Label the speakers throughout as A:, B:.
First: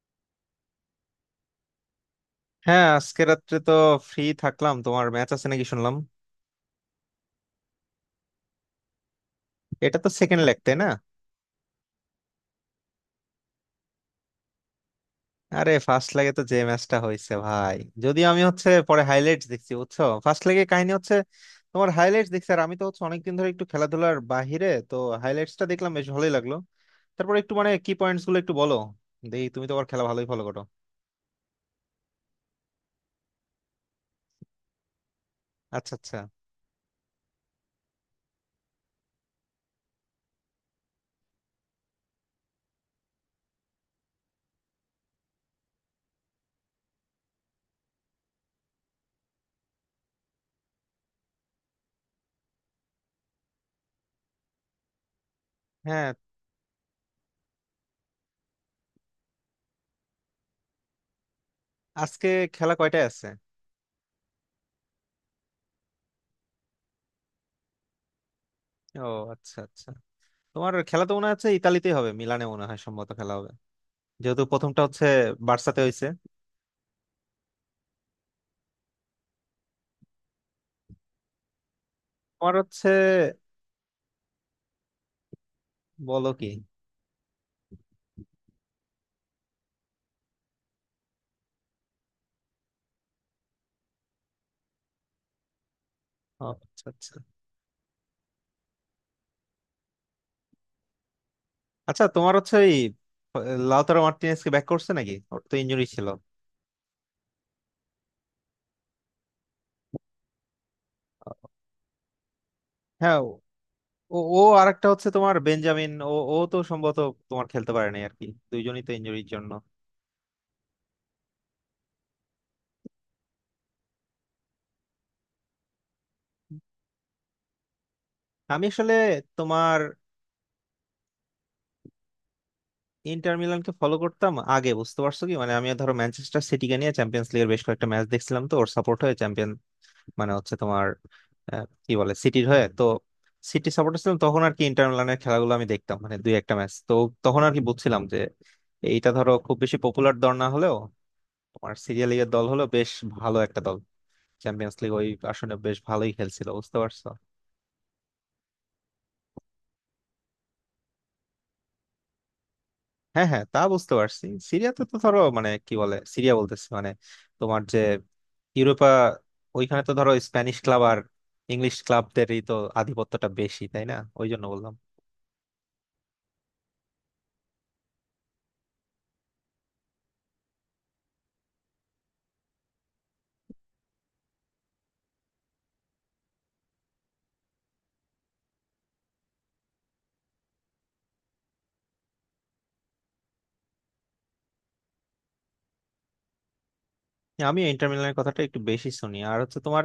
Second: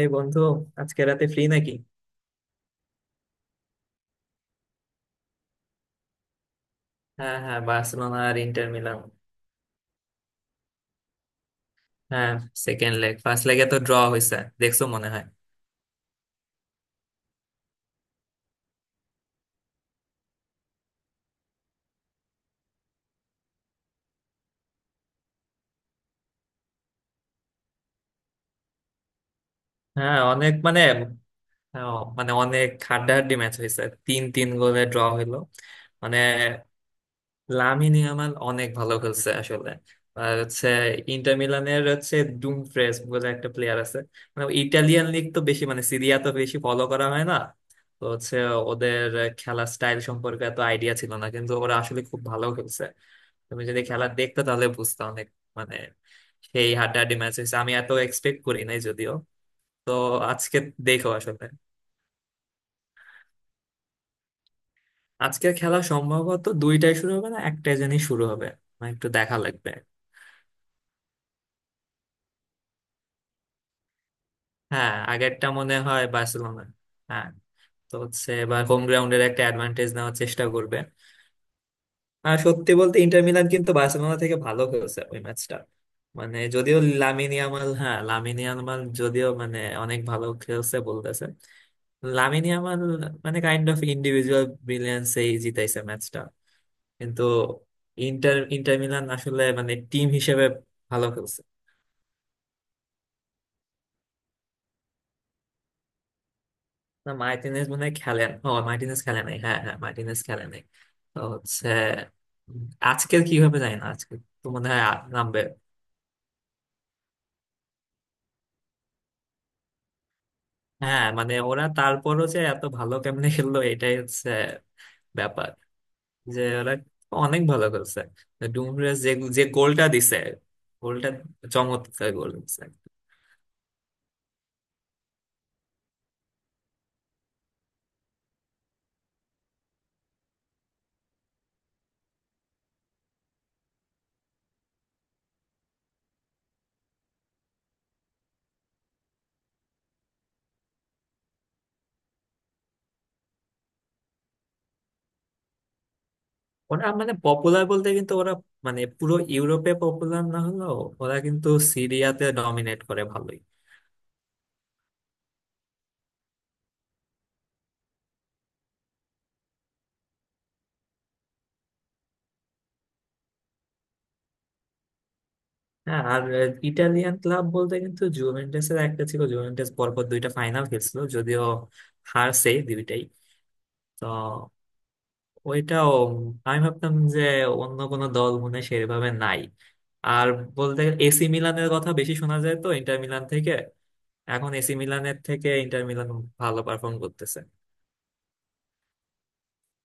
A: এই বন্ধু, আজকে রাতে ফ্রি নাকি?
B: হ্যাঁ, আজকে রাত্রে তো ফ্রি থাকলাম। তোমার ম্যাচ আছে নাকি শুনলাম,
A: হ্যাঁ হ্যাঁ, বার্সেলোনা আর ইন্টার মিলান।
B: এটা তো সেকেন্ড লেগ তাই না?
A: হ্যাঁ, সেকেন্ড লেগ। ফার্স্ট লেগে তো ড্র হয়েছে, দেখছো মনে হয়।
B: আরে ফার্স্ট লেগে তো যে ম্যাচটা হয়েছে ভাই, যদিও আমি হচ্ছে পরে হাইলাইটস দেখছি, বুঝছো? ফার্স্ট লেগে কাহিনী হচ্ছে, তোমার হাইলাইটস দেখছি। আর আমি তো হচ্ছে অনেকদিন ধরে একটু খেলাধুলার বাহিরে তো, হাইলাইটসটা দেখলাম, বেশ ভালোই লাগলো। তারপর একটু মানে কি পয়েন্টস গুলো একটু বলো দেখি, তুমি তো আবার খেলা
A: হ্যাঁ,
B: ভালোই ফলো
A: অনেক
B: করো।
A: মানে, হ্যাঁ, মানে অনেক হাড্ডাহাড্ডি ম্যাচ হয়েছে। 3-3 গোলে ড্র হইলো।
B: আচ্ছা, আচ্ছা।
A: মানে লামিন ইয়ামাল অনেক ভালো খেলছে আসলে। আর হচ্ছে ইন্টার মিলানের হচ্ছে ডুমফ্রেস বলে একটা প্লেয়ার আছে। মানে ইটালিয়ান লিগ তো বেশি মানে সিরিয়া তো বেশি ফলো করা হয় না। তো হচ্ছে ওদের খেলা স্টাইল সম্পর্কে এত আইডিয়া ছিল না, কিন্তু ওরা আসলে খুব ভালো খেলছে। তুমি যদি খেলা দেখতে তাহলে বুঝতে অনেক মানে
B: হ্যাঁ,
A: সেই হাড্ডাহাড্ডি ম্যাচ হয়েছে। আমি এত এক্সপেক্ট করি নাই যদিও। তো আজকে দেখো আসলে
B: আজকে খেলা কয়টায় আছে?
A: আজকের খেলা সম্ভবত দুইটাই শুরু হবে না, একটাই জানি শুরু হবে। মানে
B: ও,
A: একটু দেখা
B: আচ্ছা
A: লাগবে।
B: আচ্ছা। তোমার খেলা তো মনে হচ্ছে ইতালিতেই হবে, মিলানে মনে হয় সম্ভবত খেলা হবে, যেহেতু প্রথমটা
A: হ্যাঁ,
B: হচ্ছে
A: আগেরটা মনে
B: বার্সাতে
A: হয়
B: হয়েছে।
A: বার্সেলোনা। হ্যাঁ, তো হচ্ছে এবার হোম গ্রাউন্ডের একটা অ্যাডভান্টেজ নেওয়ার চেষ্টা করবে। আর
B: তোমার
A: সত্যি
B: হচ্ছে
A: বলতে ইন্টার মিলান কিন্তু বার্সেলোনা থেকে ভালো খেলছে ওই ম্যাচটা।
B: বলো
A: মানে
B: কি!
A: যদিও লামিন ইয়ামাল, হ্যাঁ, লামিন ইয়ামাল যদিও মানে অনেক ভালো খেলছে বলতেছে, লামিনী আমার মানে কাইন্ড অফ ইন্ডিভিজুয়াল ব্রিলিয়ান্সেই জিতাইছে ম্যাচটা।
B: ও, আচ্ছা আচ্ছা।
A: কিন্তু ইন্টার ইন্টার মিলান আসলে মানে টিম হিসেবে ভালো খেলছে।
B: আচ্ছা, তোমার হচ্ছে ওই লাউতারো মার্টিনেজ কি ব্যাক করছে নাকি? ওর তো ইনজুরি ছিল।
A: না, মার্টিনেজ মনে হয় খেলেন। ও, মার্টিনেজ খেলে নাই। হ্যাঁ হ্যাঁ, মার্টিনেজ খেলে নাই। তো হচ্ছে উম,
B: হ্যাঁ।
A: আজকের কি হবে জানি না। আজকে
B: ও ও,
A: তো মনে হয়
B: আরেকটা হচ্ছে তোমার
A: নামবে।
B: বেঞ্জামিন, ও ও তো সম্ভবত তোমার খেলতে পারে নাই আর কি, দুইজনই তো ইনজুরির জন্য।
A: হ্যাঁ মানে ওরা তারপরও যে এত ভালো কেমনে খেললো এটাই হচ্ছে ব্যাপার, যে ওরা অনেক ভালো খেলছে।
B: আমি আসলে
A: ডুমফ্রিজ যে, যে
B: তোমার
A: গোলটা দিছে, গোলটা চমৎকার গোল দিছে।
B: ইন্টার মিলানকে ফলো করতাম আগে, বুঝতে পারছো? কি মানে আমি ধরো ম্যানচেস্টার সিটিকে নিয়ে চ্যাম্পিয়ন্স লিগের বেশ কয়েকটা ম্যাচ দেখছিলাম, তো ওর সাপোর্ট হয়ে চ্যাম্পিয়ন মানে হচ্ছে তোমার কি বলে সিটির হয়ে তো, সিটি সাপোর্টার ছিলাম তখন আর কি। ইন্টার মিলানের খেলাগুলো আমি দেখতাম, মানে দুই একটা ম্যাচ তো তখন আর কি। বুঝছিলাম যে এইটা ধরো খুব বেশি পপুলার দল না হলেও তোমার সিরিয়াল লিগের দল, হলো বেশ ভালো একটা দল, চ্যাম্পিয়ন্স লিগ ওই আসলে বেশ ভালোই খেলছিল, বুঝতে
A: ওরা
B: পারছো?
A: মানে পপুলার বলতে, কিন্তু ওরা মানে পুরো ইউরোপে পপুলার না হলেও ওরা কিন্তু সিরিয়াতে ডমিনেট করে
B: হ্যাঁ
A: ভালোই।
B: হ্যাঁ, তা বুঝতে পারছি। সিরিয়াতে তো ধরো মানে কি বলে, সিরিয়া বলতেছি মানে তোমার যে ইউরোপা, ওইখানে তো ধরো স্প্যানিশ ক্লাব আর ইংলিশ ক্লাবদেরই তো আধিপত্যটা বেশি তাই না? ওই জন্য বললাম।
A: হ্যাঁ আর ইটালিয়ান ক্লাব বলতে কিন্তু জুভেন্টাস এর একটা ছিল। জুভেন্টাস পরপর দুইটা ফাইনাল খেলছিল যদিও, হারছে দুইটাই। তো ওইটাও আমি ভাবতাম যে অন্য কোনো দল মনে হয় সেভাবে নাই। আর বলতে গেলে এসি মিলানের কথা বেশি শোনা যায় তো ইন্টার মিলান থেকে। এখন এসি মিলানের থেকে ইন্টার মিলান ভালো পারফর্ম করতেছে।
B: আমি ইন্টার মিলানের কথাটা একটু বেশি শুনি। আর হচ্ছে তোমার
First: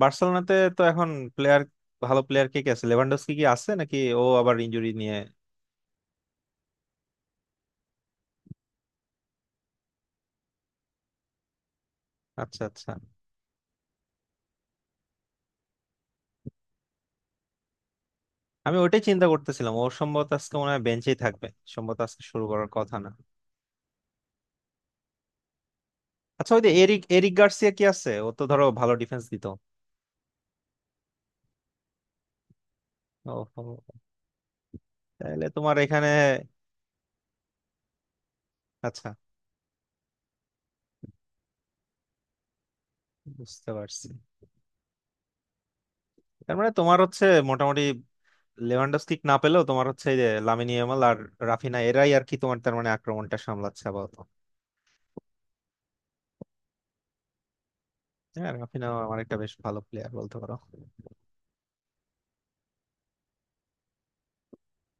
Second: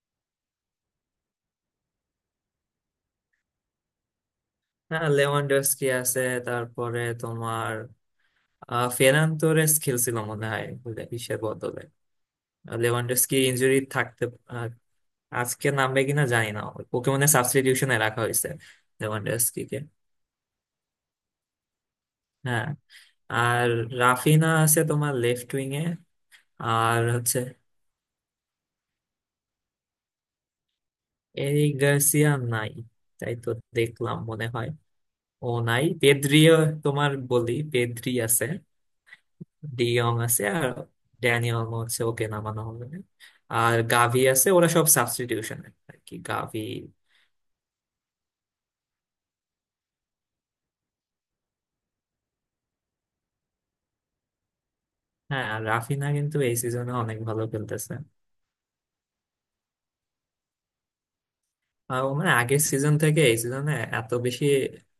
B: বার্সেলোনাতে তো এখন প্লেয়ার, ভালো প্লেয়ার কে কে আছে? লেভানডস্কি কি আছে নাকি? ও আবার ইনজুরি
A: হ্যাঁ,
B: নিয়ে।
A: লেভানডস্কি আছে। তারপরে তোমার ফেরান তোরেস খেলছিল মনে হয় বিশ্বের বদলে,
B: আচ্ছা আচ্ছা।
A: লেভানডস্কি ইনজুরি থাকতে। আহ, আজকে নামবে কিনা জানি না। ওকে মনে সাবস্টিটিউশনে রাখা হয়েছে,
B: আমি ওইটাই চিন্তা করতেছিলাম,
A: লেভানডস্কিকে।
B: ওর সম্ভবত আজকে মনে হয় বেঞ্চেই থাকবে, সম্ভবত আজকে শুরু
A: হ্যাঁ
B: করার কথা না।
A: আর রাফিনা আছে তোমার লেফট উইং এ।
B: আচ্ছা, ওই যে
A: আর
B: এরিক এরিক
A: হচ্ছে
B: গার্সিয়া কি আছে? ও তো ধরো ভালো ডিফেন্স দিত।
A: এরিক গার্সিয়া নাই তাই
B: ও,
A: তো, দেখলাম মনে হয়।
B: তাহলে
A: ও
B: তোমার
A: নাই,
B: এখানে।
A: পেদ্রিও। তোমার বলি পেদ্রি আছে,
B: আচ্ছা,
A: ডিয়ং আছে। আর ড্যানিয়াল হচ্ছে ওকে নামানো হবে না।
B: বুঝতে
A: আর
B: পারছি।
A: গাভি আছে, ওরা সব সাবস্টিটিউশনে আর কি
B: তার
A: গাভি।
B: মানে তোমার হচ্ছে মোটামুটি লেভানডস্কি না পেলেও তোমার হচ্ছে এই যে লামিনী ইয়ামাল আর রাফিনা, এরাই আর কি তোমার, তার মানে আক্রমণটা সামলাচ্ছে আপাতত।
A: হ্যাঁ আর রাফিনা কিন্তু এই সিজনে অনেক ভালো খেলতেছে।
B: হ্যাঁ, রাফিনাও আমার একটা বেশ ভালো প্লেয়ার বলতে পারো।
A: আর ও মানে আগের সিজন থেকে এই সিজনে এত বেশি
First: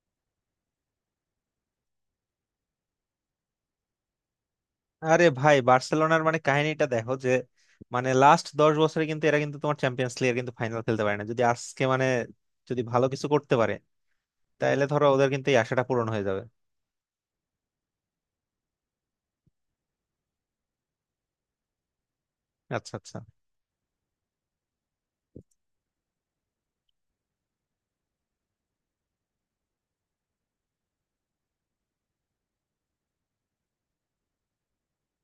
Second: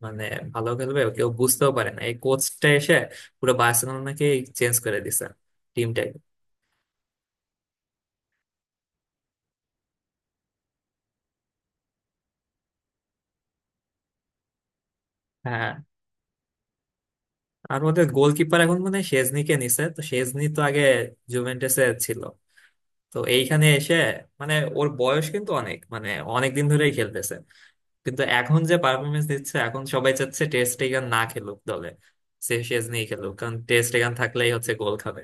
A: মানে ভালো খেলবে কেউ বুঝতেও পারে না। এই কোচটা এসে পুরো বার্সেলোনাকে চেঞ্জ করে
B: আরে
A: দিছে
B: ভাই,
A: টিমটাকে।
B: বার্সেলোনার মানে কাহিনীটা দেখো যে মানে লাস্ট 10 বছরে কিন্তু এরা কিন্তু তোমার চ্যাম্পিয়ন্স লিগের কিন্তু ফাইনাল খেলতে পারে না। যদি আজকে মানে যদি ভালো কিছু করতে পারে, তাহলে ধরো ওদের কিন্তু এই
A: হ্যাঁ
B: আশাটা পূরণ হয়ে যাবে।
A: আর ওদের গোলকিপার এখন মানে শেজনিকে নিছে। তো শেজনি তো আগে জুভেন্টাসে ছিল।
B: আচ্ছা
A: তো
B: আচ্ছা।
A: এইখানে এসে মানে ওর বয়স কিন্তু অনেক মানে অনেক দিন ধরেই খেলতেছে। কিন্তু এখন যে পারফরমেন্স দিচ্ছে, এখন সবাই চাচ্ছে টেস্ট এগান না খেলুক দলে, সে শেজনি খেলুক। কারণ টেস্ট এগান থাকলেই হচ্ছে গোল খাবে।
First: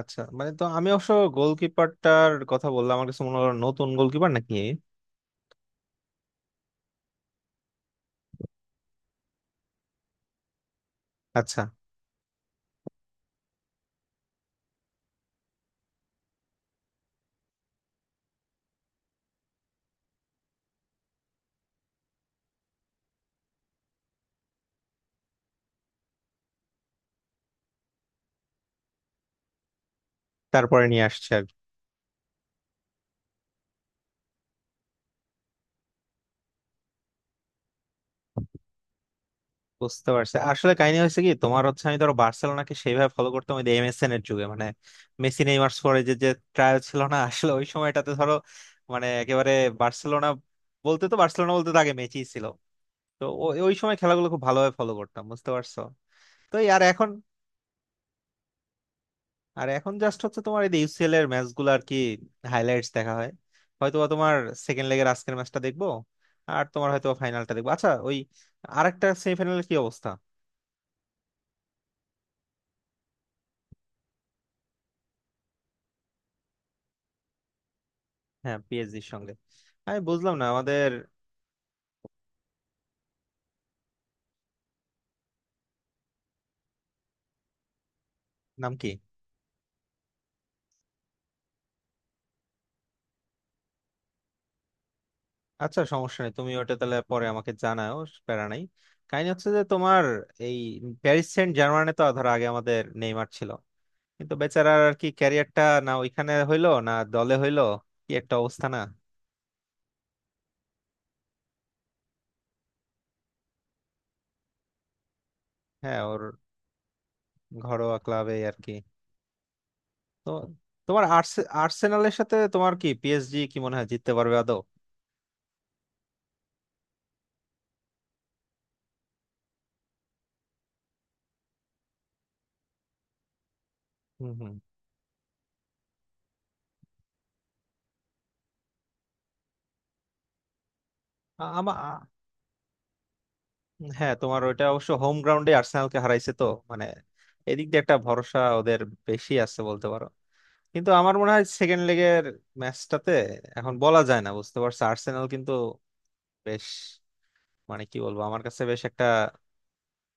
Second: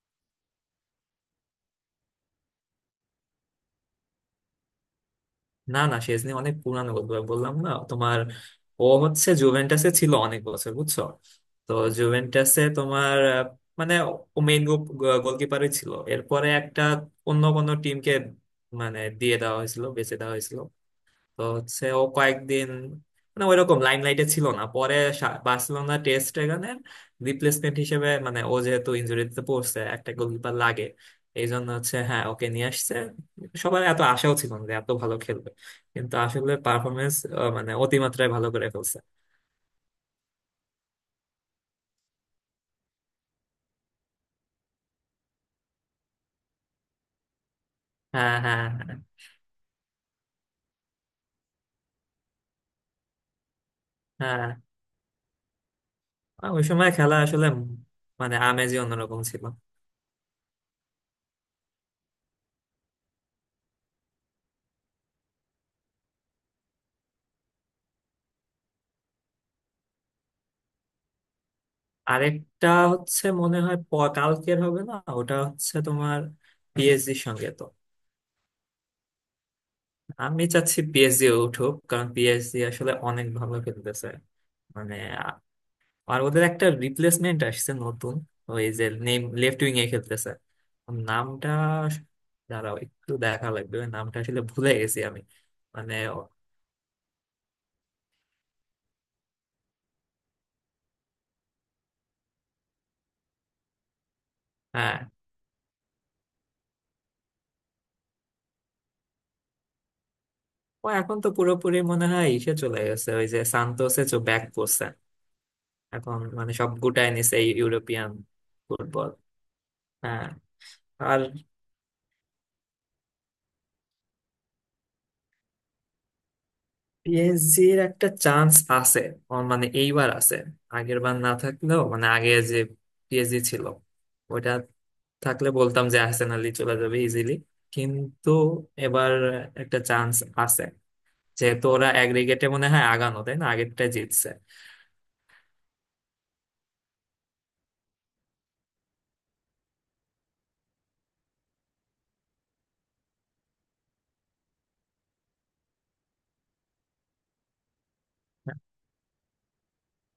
B: আচ্ছা, মানে তো আমি অবশ্য গোলকিপারটার কথা বললাম, আমার কাছে মনে হলো নতুন গোলকিপার নাকি।
A: না না, শেজনি অনেক পুরানো গোলকিপার, বললাম না তোমার। ও হচ্ছে জুভেন্টাসে ছিল অনেক বছর, বুঝছো।
B: আচ্ছা,
A: তো জুভেন্টাসে তোমার মানে ও মেইন গোলকিপারই ছিল। এরপরে একটা অন্য কোনো টিমকে মানে দিয়ে দেওয়া হয়েছিল, বেচে দেওয়া হয়েছিল। তো হচ্ছে ও কয়েকদিন মানে ওইরকম লাইমলাইটে ছিল না। পরে বার্সেলোনা টেস্ট এগানের রিপ্লেসমেন্ট হিসেবে, মানে ও যেহেতু ইনজুরিতে পড়ছে একটা গোলকিপার
B: তারপরে
A: লাগে,
B: নিয়ে আসছে।
A: এই জন্য হচ্ছে, হ্যাঁ, ওকে নিয়ে আসছে। সবার এত আশাও ছিল না যে এত ভালো খেলবে, কিন্তু আসলে পারফরমেন্স মানে অতিমাত্রায় ভালো করে ফেলছে।
B: বুঝতে পারছি। আসলে কাহিনী হয়েছে কি, তোমার হচ্ছে আমি ধরো বার্সেলোনাকে সেইভাবে ফলো করতাম ওই এমএসএন এর যুগে, মানে মেসি, নেইমার, সুয়ারেজের যে ট্রায়াল ছিল না আসলে ওই সময়টাতে ধরো,
A: হ্যাঁ হ্যাঁ।
B: মানে একেবারে বার্সেলোনা বলতে তো আগে মেসি ছিল, তো ওই সময় খেলাগুলো খুব
A: হ্যাঁ
B: ভালোভাবে ফলো করতাম, বুঝতে পারছো?
A: হ্যাঁ,
B: তো
A: ওই
B: এই আর
A: সময়
B: এখন,
A: খেলা আসলে মানে আমেজই অন্যরকম ছিল।
B: আর এখন জাস্ট হচ্ছে তোমার এই ইউসিএল এর ম্যাচ গুলো আর কি হাইলাইটস দেখা হয়। হয়তোবা তোমার সেকেন্ড লেগের আজকের ম্যাচটা দেখবো, আর তোমার হয়তো ফাইনালটা দেখবো। আচ্ছা, ওই আরেকটা সেমিফাইনালের কি অবস্থা?
A: আরেকটা হচ্ছে মনে হয় কালকের হবে না? ওটা হচ্ছে তোমার পিএসজির সঙ্গে তো।
B: হ্যাঁ, পিএসজির সঙ্গে। আমি বুঝলাম
A: আমি
B: না
A: চাচ্ছি
B: আমাদের,
A: পিএসজি উঠুক, কারণ পিএসজি আসলে অনেক ভালো খেলতেছে। মানে আ- আর ওদের একটা রিপ্লেসমেন্ট আসছে নতুন, ওই
B: নাম
A: যে
B: কি?
A: নেম লেফট উইং এ খেলতেছে। ওর নামটা আস- দাঁড়াও একটু দেখা লাগবে, ওই নামটা আসলে ভুলে গেছি আমি।
B: আচ্ছা,
A: মানে
B: সমস্যা নেই, তুমি ওটা তাহলে পরে আমাকে জানাও। প্যারা নাই। কাহিনী হচ্ছে যে তোমার এই প্যারিস সেন্ট জার্মানে তো ধরো আগে আমাদের নেইমার ছিল, কিন্তু বেচারার আর
A: হ্যাঁ,
B: কি ক্যারিয়ারটা না ওইখানে হইলো না দলে হইলো, কি একটা অবস্থা না?
A: ও এখন তো পুরোপুরি মনে হয় ইসে চলে গেছে, ওই যে সান্তোসে চো ব্যাক করছে।
B: হ্যাঁ
A: এখন
B: ওর
A: মানে সব গুটায় নিছে এই
B: ঘরোয়া
A: ইউরোপিয়ান
B: ক্লাবে আর কি।
A: ফুটবল। হ্যাঁ
B: তো তোমার
A: আর
B: আর্সেনালের সাথে তোমার কি পিএসজি কি মনে হয় জিততে পারবে আদৌ?
A: পিএসজির একটা চান্স আছে, মানে এইবার আছে। আগের বার না থাকলেও, মানে আগে যে পিএসজি ছিল ওইটা
B: হম।
A: থাকলে বলতাম যে আর্সেনালই চলে যাবে ইজিলি। কিন্তু এবার একটা চান্স আছে, যেহেতু
B: হম।
A: ওরা অ্যাগ্রিগেটে মনে হয় আগানো তাই না, আগেরটা
B: হ্যাঁ,
A: জিতছে।
B: তোমার ওইটা অবশ্য হোম গ্রাউন্ডে আর্সেনালকে হারাইছে তো, মানে এদিক দিয়ে একটা ভরসা ওদের বেশি আছে বলতে পারো। কিন্তু আমার মনে হয় সেকেন্ড লেগের ম্যাচটাতে এখন বলা যায় না, বুঝতে পারছো? আর্সেনাল কিন্তু বেশ, মানে কি বলবো, আমার কাছে বেশ একটা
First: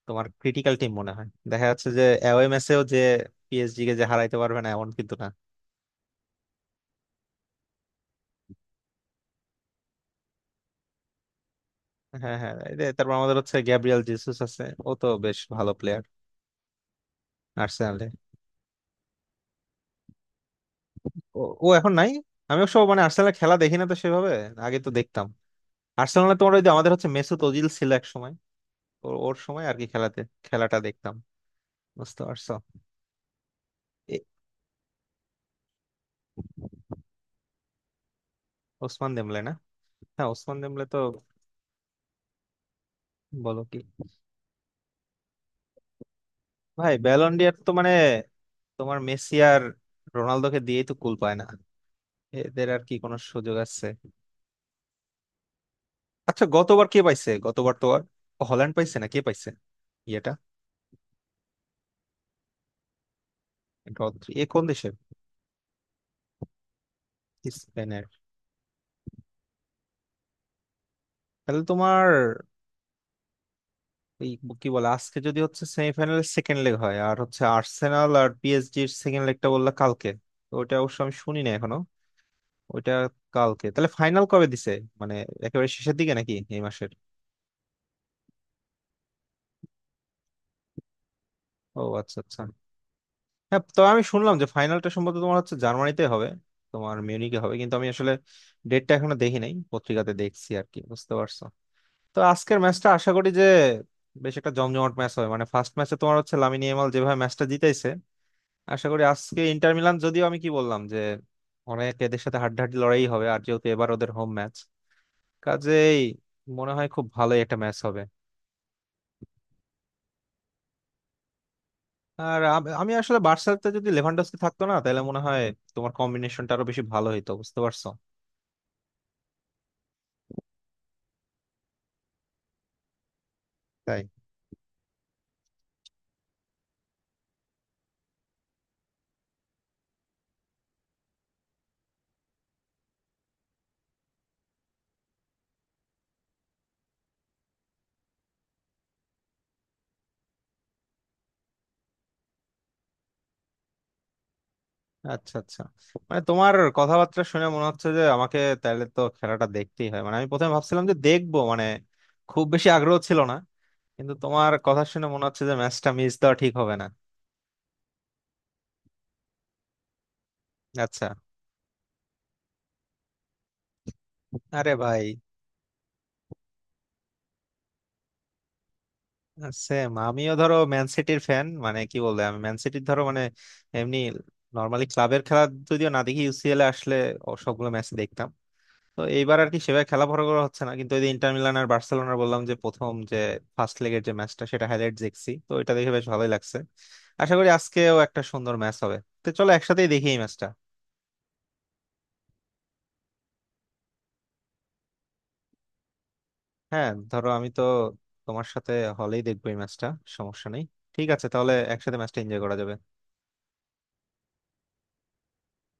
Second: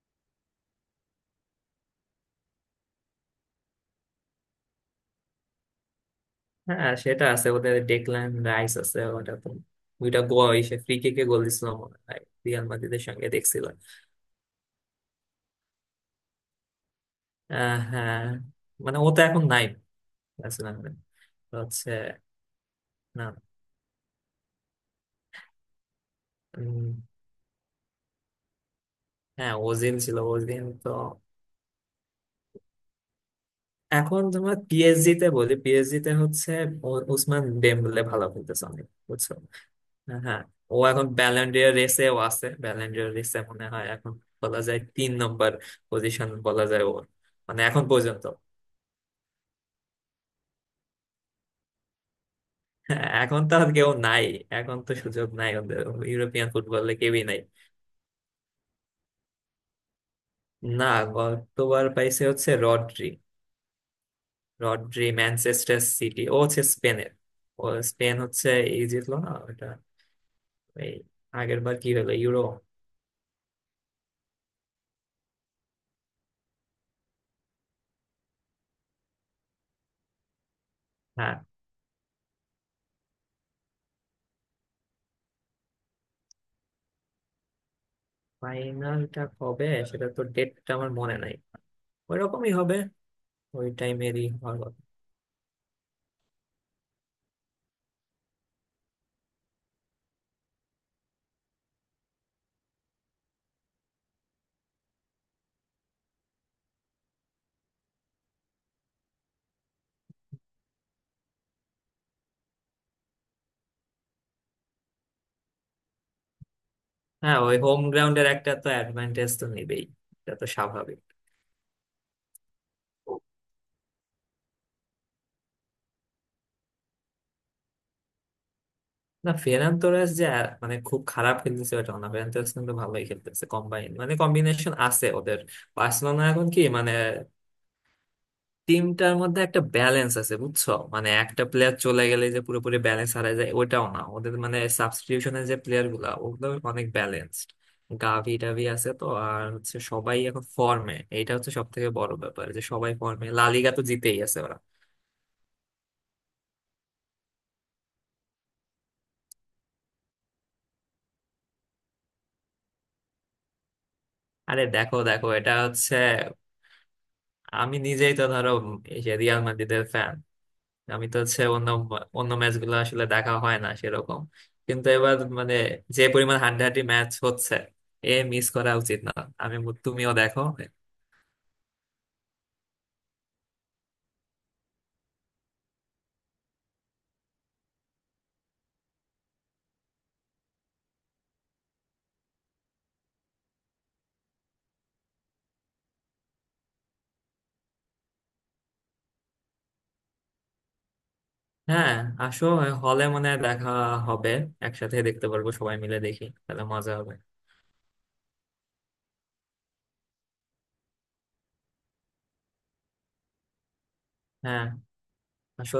B: তোমার ক্রিটিক্যাল টিম মনে হয়, দেখা যাচ্ছে যে অ্যাওয়ে ম্যাচেও যে পিএসজি কে যে হারাইতে পারবে না এমন কিন্তু না।
A: হ্যাঁ সেটা আছে ওদের, ডেকল্যান রাইস আছে ওটা তো, দুইটা গোল সে ফ্রি কিকে গোল দিছিল মনে হয়
B: হ্যাঁ হ্যাঁ,
A: রিয়াল
B: এই যে
A: মাদ্রিদের
B: তারপর
A: সঙ্গে,
B: আমাদের হচ্ছে
A: দেখছিল।
B: গ্যাব্রিয়াল জেসুস আছে, ও তো বেশ ভালো প্লেয়ার আর্সেনালে।
A: হ্যাঁ। মানে ও তো এখন নাই আর্সেনাল
B: ও ও
A: হচ্ছে।
B: এখন নাই। আমি অবশ্য মানে আর্সেনালের খেলা দেখি না তো সেভাবে, আগে তো দেখতাম। আর্সেনালে তোমার ওই যে আমাদের
A: উম,
B: হচ্ছে মেসুত ওজিল ছিল এক সময়, ওর ওর
A: হ্যাঁ,
B: সময় আর কি
A: ওজিল ছিল,
B: খেলাতে
A: ওজিল
B: খেলাটা
A: তো।
B: দেখতাম, বুঝতে পারছো? এ-
A: এখন তোমার পিএসজি তে বলি, পিএসজি তে হচ্ছে ওসমান ডেম্বলে ভালো খেলতেছে অনেক,
B: ওসমান
A: বুঝছো।
B: দেমলে না?
A: হ্যাঁ
B: হ্যাঁ,
A: হ্যাঁ,
B: ওসমান
A: ও
B: দেমলে তো।
A: এখন ব্যালেন্ডিয়ার রেসেও আছে। ব্যালেন্ডিয়ার রেসে
B: বলো
A: মনে
B: কি!
A: হয় এখন বলা যায় তিন নম্বর পজিশন বলা যায়
B: ভাই,
A: ওর।
B: ব্যালন ডি'র
A: মানে
B: তো
A: এখন
B: মানে
A: পর্যন্ত
B: তোমার মেসি আর রোনালদোকে দিয়েই তো কুল পায় না, এদের আর কি
A: হ্যাঁ,
B: কোনো
A: এখন তো
B: সুযোগ
A: আর
B: আছে?
A: কেউ নাই, এখন তো সুযোগ নাই ওদের।
B: আচ্ছা,
A: ইউরোপিয়ান
B: গতবার
A: ফুটবলে
B: কে
A: কেউই
B: পাইছে?
A: নাই।
B: গতবার তো আর হল্যান্ড পাইছে না? কে পাইছে? ইয়েটা।
A: না, গতবার পাইছে হচ্ছে রড্রি।
B: এ কোন দেশের?
A: রড্রি ম্যানচেস্টার সিটি, ও হচ্ছে স্পেনের। ও,
B: স্পেনের।
A: স্পেন হচ্ছে, এই জিতলো না ওটা, এই আগের
B: তাহলে
A: বার কি
B: তোমার
A: হলো ইউরো।
B: এই কি বলে, আজকে যদি হচ্ছে সেমিফাইনালের সেকেন্ড লেগ হয় আর হচ্ছে আর্সেনাল আর পিএসজির সেকেন্ড লেগটা বললা কালকে, তো ওটা অবশ্য আমি
A: হ্যাঁ,
B: শুনি না এখনো ওইটা। কালকে তাহলে ফাইনাল কবে দিছে, মানে একেবারে শেষের দিকে নাকি এই মাসের?
A: ফাইনালটা কবে, সেটা তো ডেটটা আমার মনে নাই।
B: ও, আচ্ছা আচ্ছা।
A: ওইরকমই হবে,
B: হ্যাঁ,
A: ওই
B: তো আমি
A: টাইমেরই
B: শুনলাম যে
A: হওয়ার কথা।
B: ফাইনালটা সম্ভবত তোমার হচ্ছে জার্মানিতে হবে, তোমার মিউনিকে হবে। কিন্তু আমি আসলে ডেটটা এখনো দেখি নাই, পত্রিকাতে দেখছি আর কি, বুঝতে পারছো? তো আজকের ম্যাচটা আশা করি যে বেশ একটা জমজমাট ম্যাচ হবে। মানে ফার্স্ট ম্যাচে তোমার হচ্ছে লামিনী ইয়ামাল যেভাবে ম্যাচটা জিতাইছে, আশা করি আজকে ইন্টার মিলান, যদিও আমি কি বললাম যে অনেক এদের সাথে হাড্ডাহাড্ডি লড়াই হবে, আর যেহেতু এবার ওদের হোম ম্যাচ, কাজেই মনে হয় খুব
A: হ্যাঁ
B: ভালোই
A: ওই
B: একটা ম্যাচ
A: হোম
B: হবে।
A: গ্রাউন্ডের একটা তো অ্যাডভান্টেজ তো নেবেই, এটা তো স্বাভাবিক।
B: আর আমি আসলে বার্সাতে যদি লেভানডস্কি থাকতো না, তাহলে মনে হয় তোমার কম্বিনেশনটা আরো বেশি ভালো হইতো, বুঝতে পারছো?
A: না, ফেরান তোরাস যে মানে খুব খারাপ খেলতেছে ওটা না। ফেরান তোরাস কিন্তু ভালোই খেলতেছে। কম্বাইন
B: তাই।
A: মানে কম্বিনেশন আছে ওদের। বার্সেলোনা এখন কি, মানে টিমটার মধ্যে একটা ব্যালেন্স আছে বুঝছো, মানে একটা প্লেয়ার চলে গেলে যে পুরোপুরি ব্যালেন্স হারায় যায় ওটাও না। ওদের মানে সাবস্টিটিউশনের যে প্লেয়ার গুলা, ওগুলো অনেক ব্যালেন্সড। গাভি টাভি আছে, তো আর হচ্ছে সবাই এখন ফর্মে। এটা হচ্ছে সব থেকে বড় ব্যাপার, যে সবাই ফর্মে। লালিগা তো জিতেই আছে ওরা।
B: আচ্ছা আচ্ছা। মানে তোমার কথাবার্তা শুনে মনে হচ্ছে যে আমাকে তাহলে তো খেলাটা দেখতেই হয়, মানে আমি প্রথমে ভাবছিলাম যে দেখবো, মানে খুব বেশি আগ্রহ ছিল না, কিন্তু তোমার
A: আরে
B: কথা
A: দেখো
B: শুনে মনে
A: দেখো,
B: হচ্ছে
A: এটা
B: যে ম্যাচটা
A: হচ্ছে
B: মিস দেওয়া ঠিক হবে না।
A: আমি নিজেই তো ধরো এই যে রিয়াল মাদ্রিদের ফ্যান, আমি
B: আচ্ছা।
A: তো হচ্ছে অন্য অন্য ম্যাচ গুলো আসলে দেখা হয় না সেরকম।
B: আরে
A: কিন্তু
B: ভাই,
A: এবার মানে যে পরিমাণ হাড্ডাহাড্ডি ম্যাচ হচ্ছে, এ মিস করা উচিত না। আমি
B: সেম,
A: তুমিও
B: আমিও
A: দেখো।
B: ধরো ম্যান সিটির ফ্যান। মানে কি বলবো, আমি ম্যান সিটির ধরো মানে এমনি নর্মালি ক্লাবের খেলা যদিও না দেখি, ইউসিএল এ আসলে ও সবগুলো ম্যাচ দেখতাম। তো এইবার আর কি সেভাবে খেলা বড় করা হচ্ছে না, কিন্তু ওই যে ইন্টার মিলান আর বার্সেলোনার বললাম যে প্রথম যে ফার্স্ট লেগের যে ম্যাচটা, সেটা হাইলাইট দেখছি, তো এটা দেখে বেশ ভালোই লাগছে। আশা করি আজকেও একটা সুন্দর ম্যাচ হবে। তো চলো একসাথেই দেখি এই ম্যাচটা।
A: হ্যাঁ আসো, হলে মনে হয় দেখা হবে। একসাথে দেখতে পারবো সবাই মিলে, দেখি তাহলে
B: হ্যাঁ,
A: মজা হবে।
B: ধরো আমি তো তোমার সাথে হলেই দেখবো এই ম্যাচটা, সমস্যা নেই। ঠিক আছে, তাহলে একসাথে ম্যাচটা এনজয় করা যাবে।
A: হ্যাঁ আসো।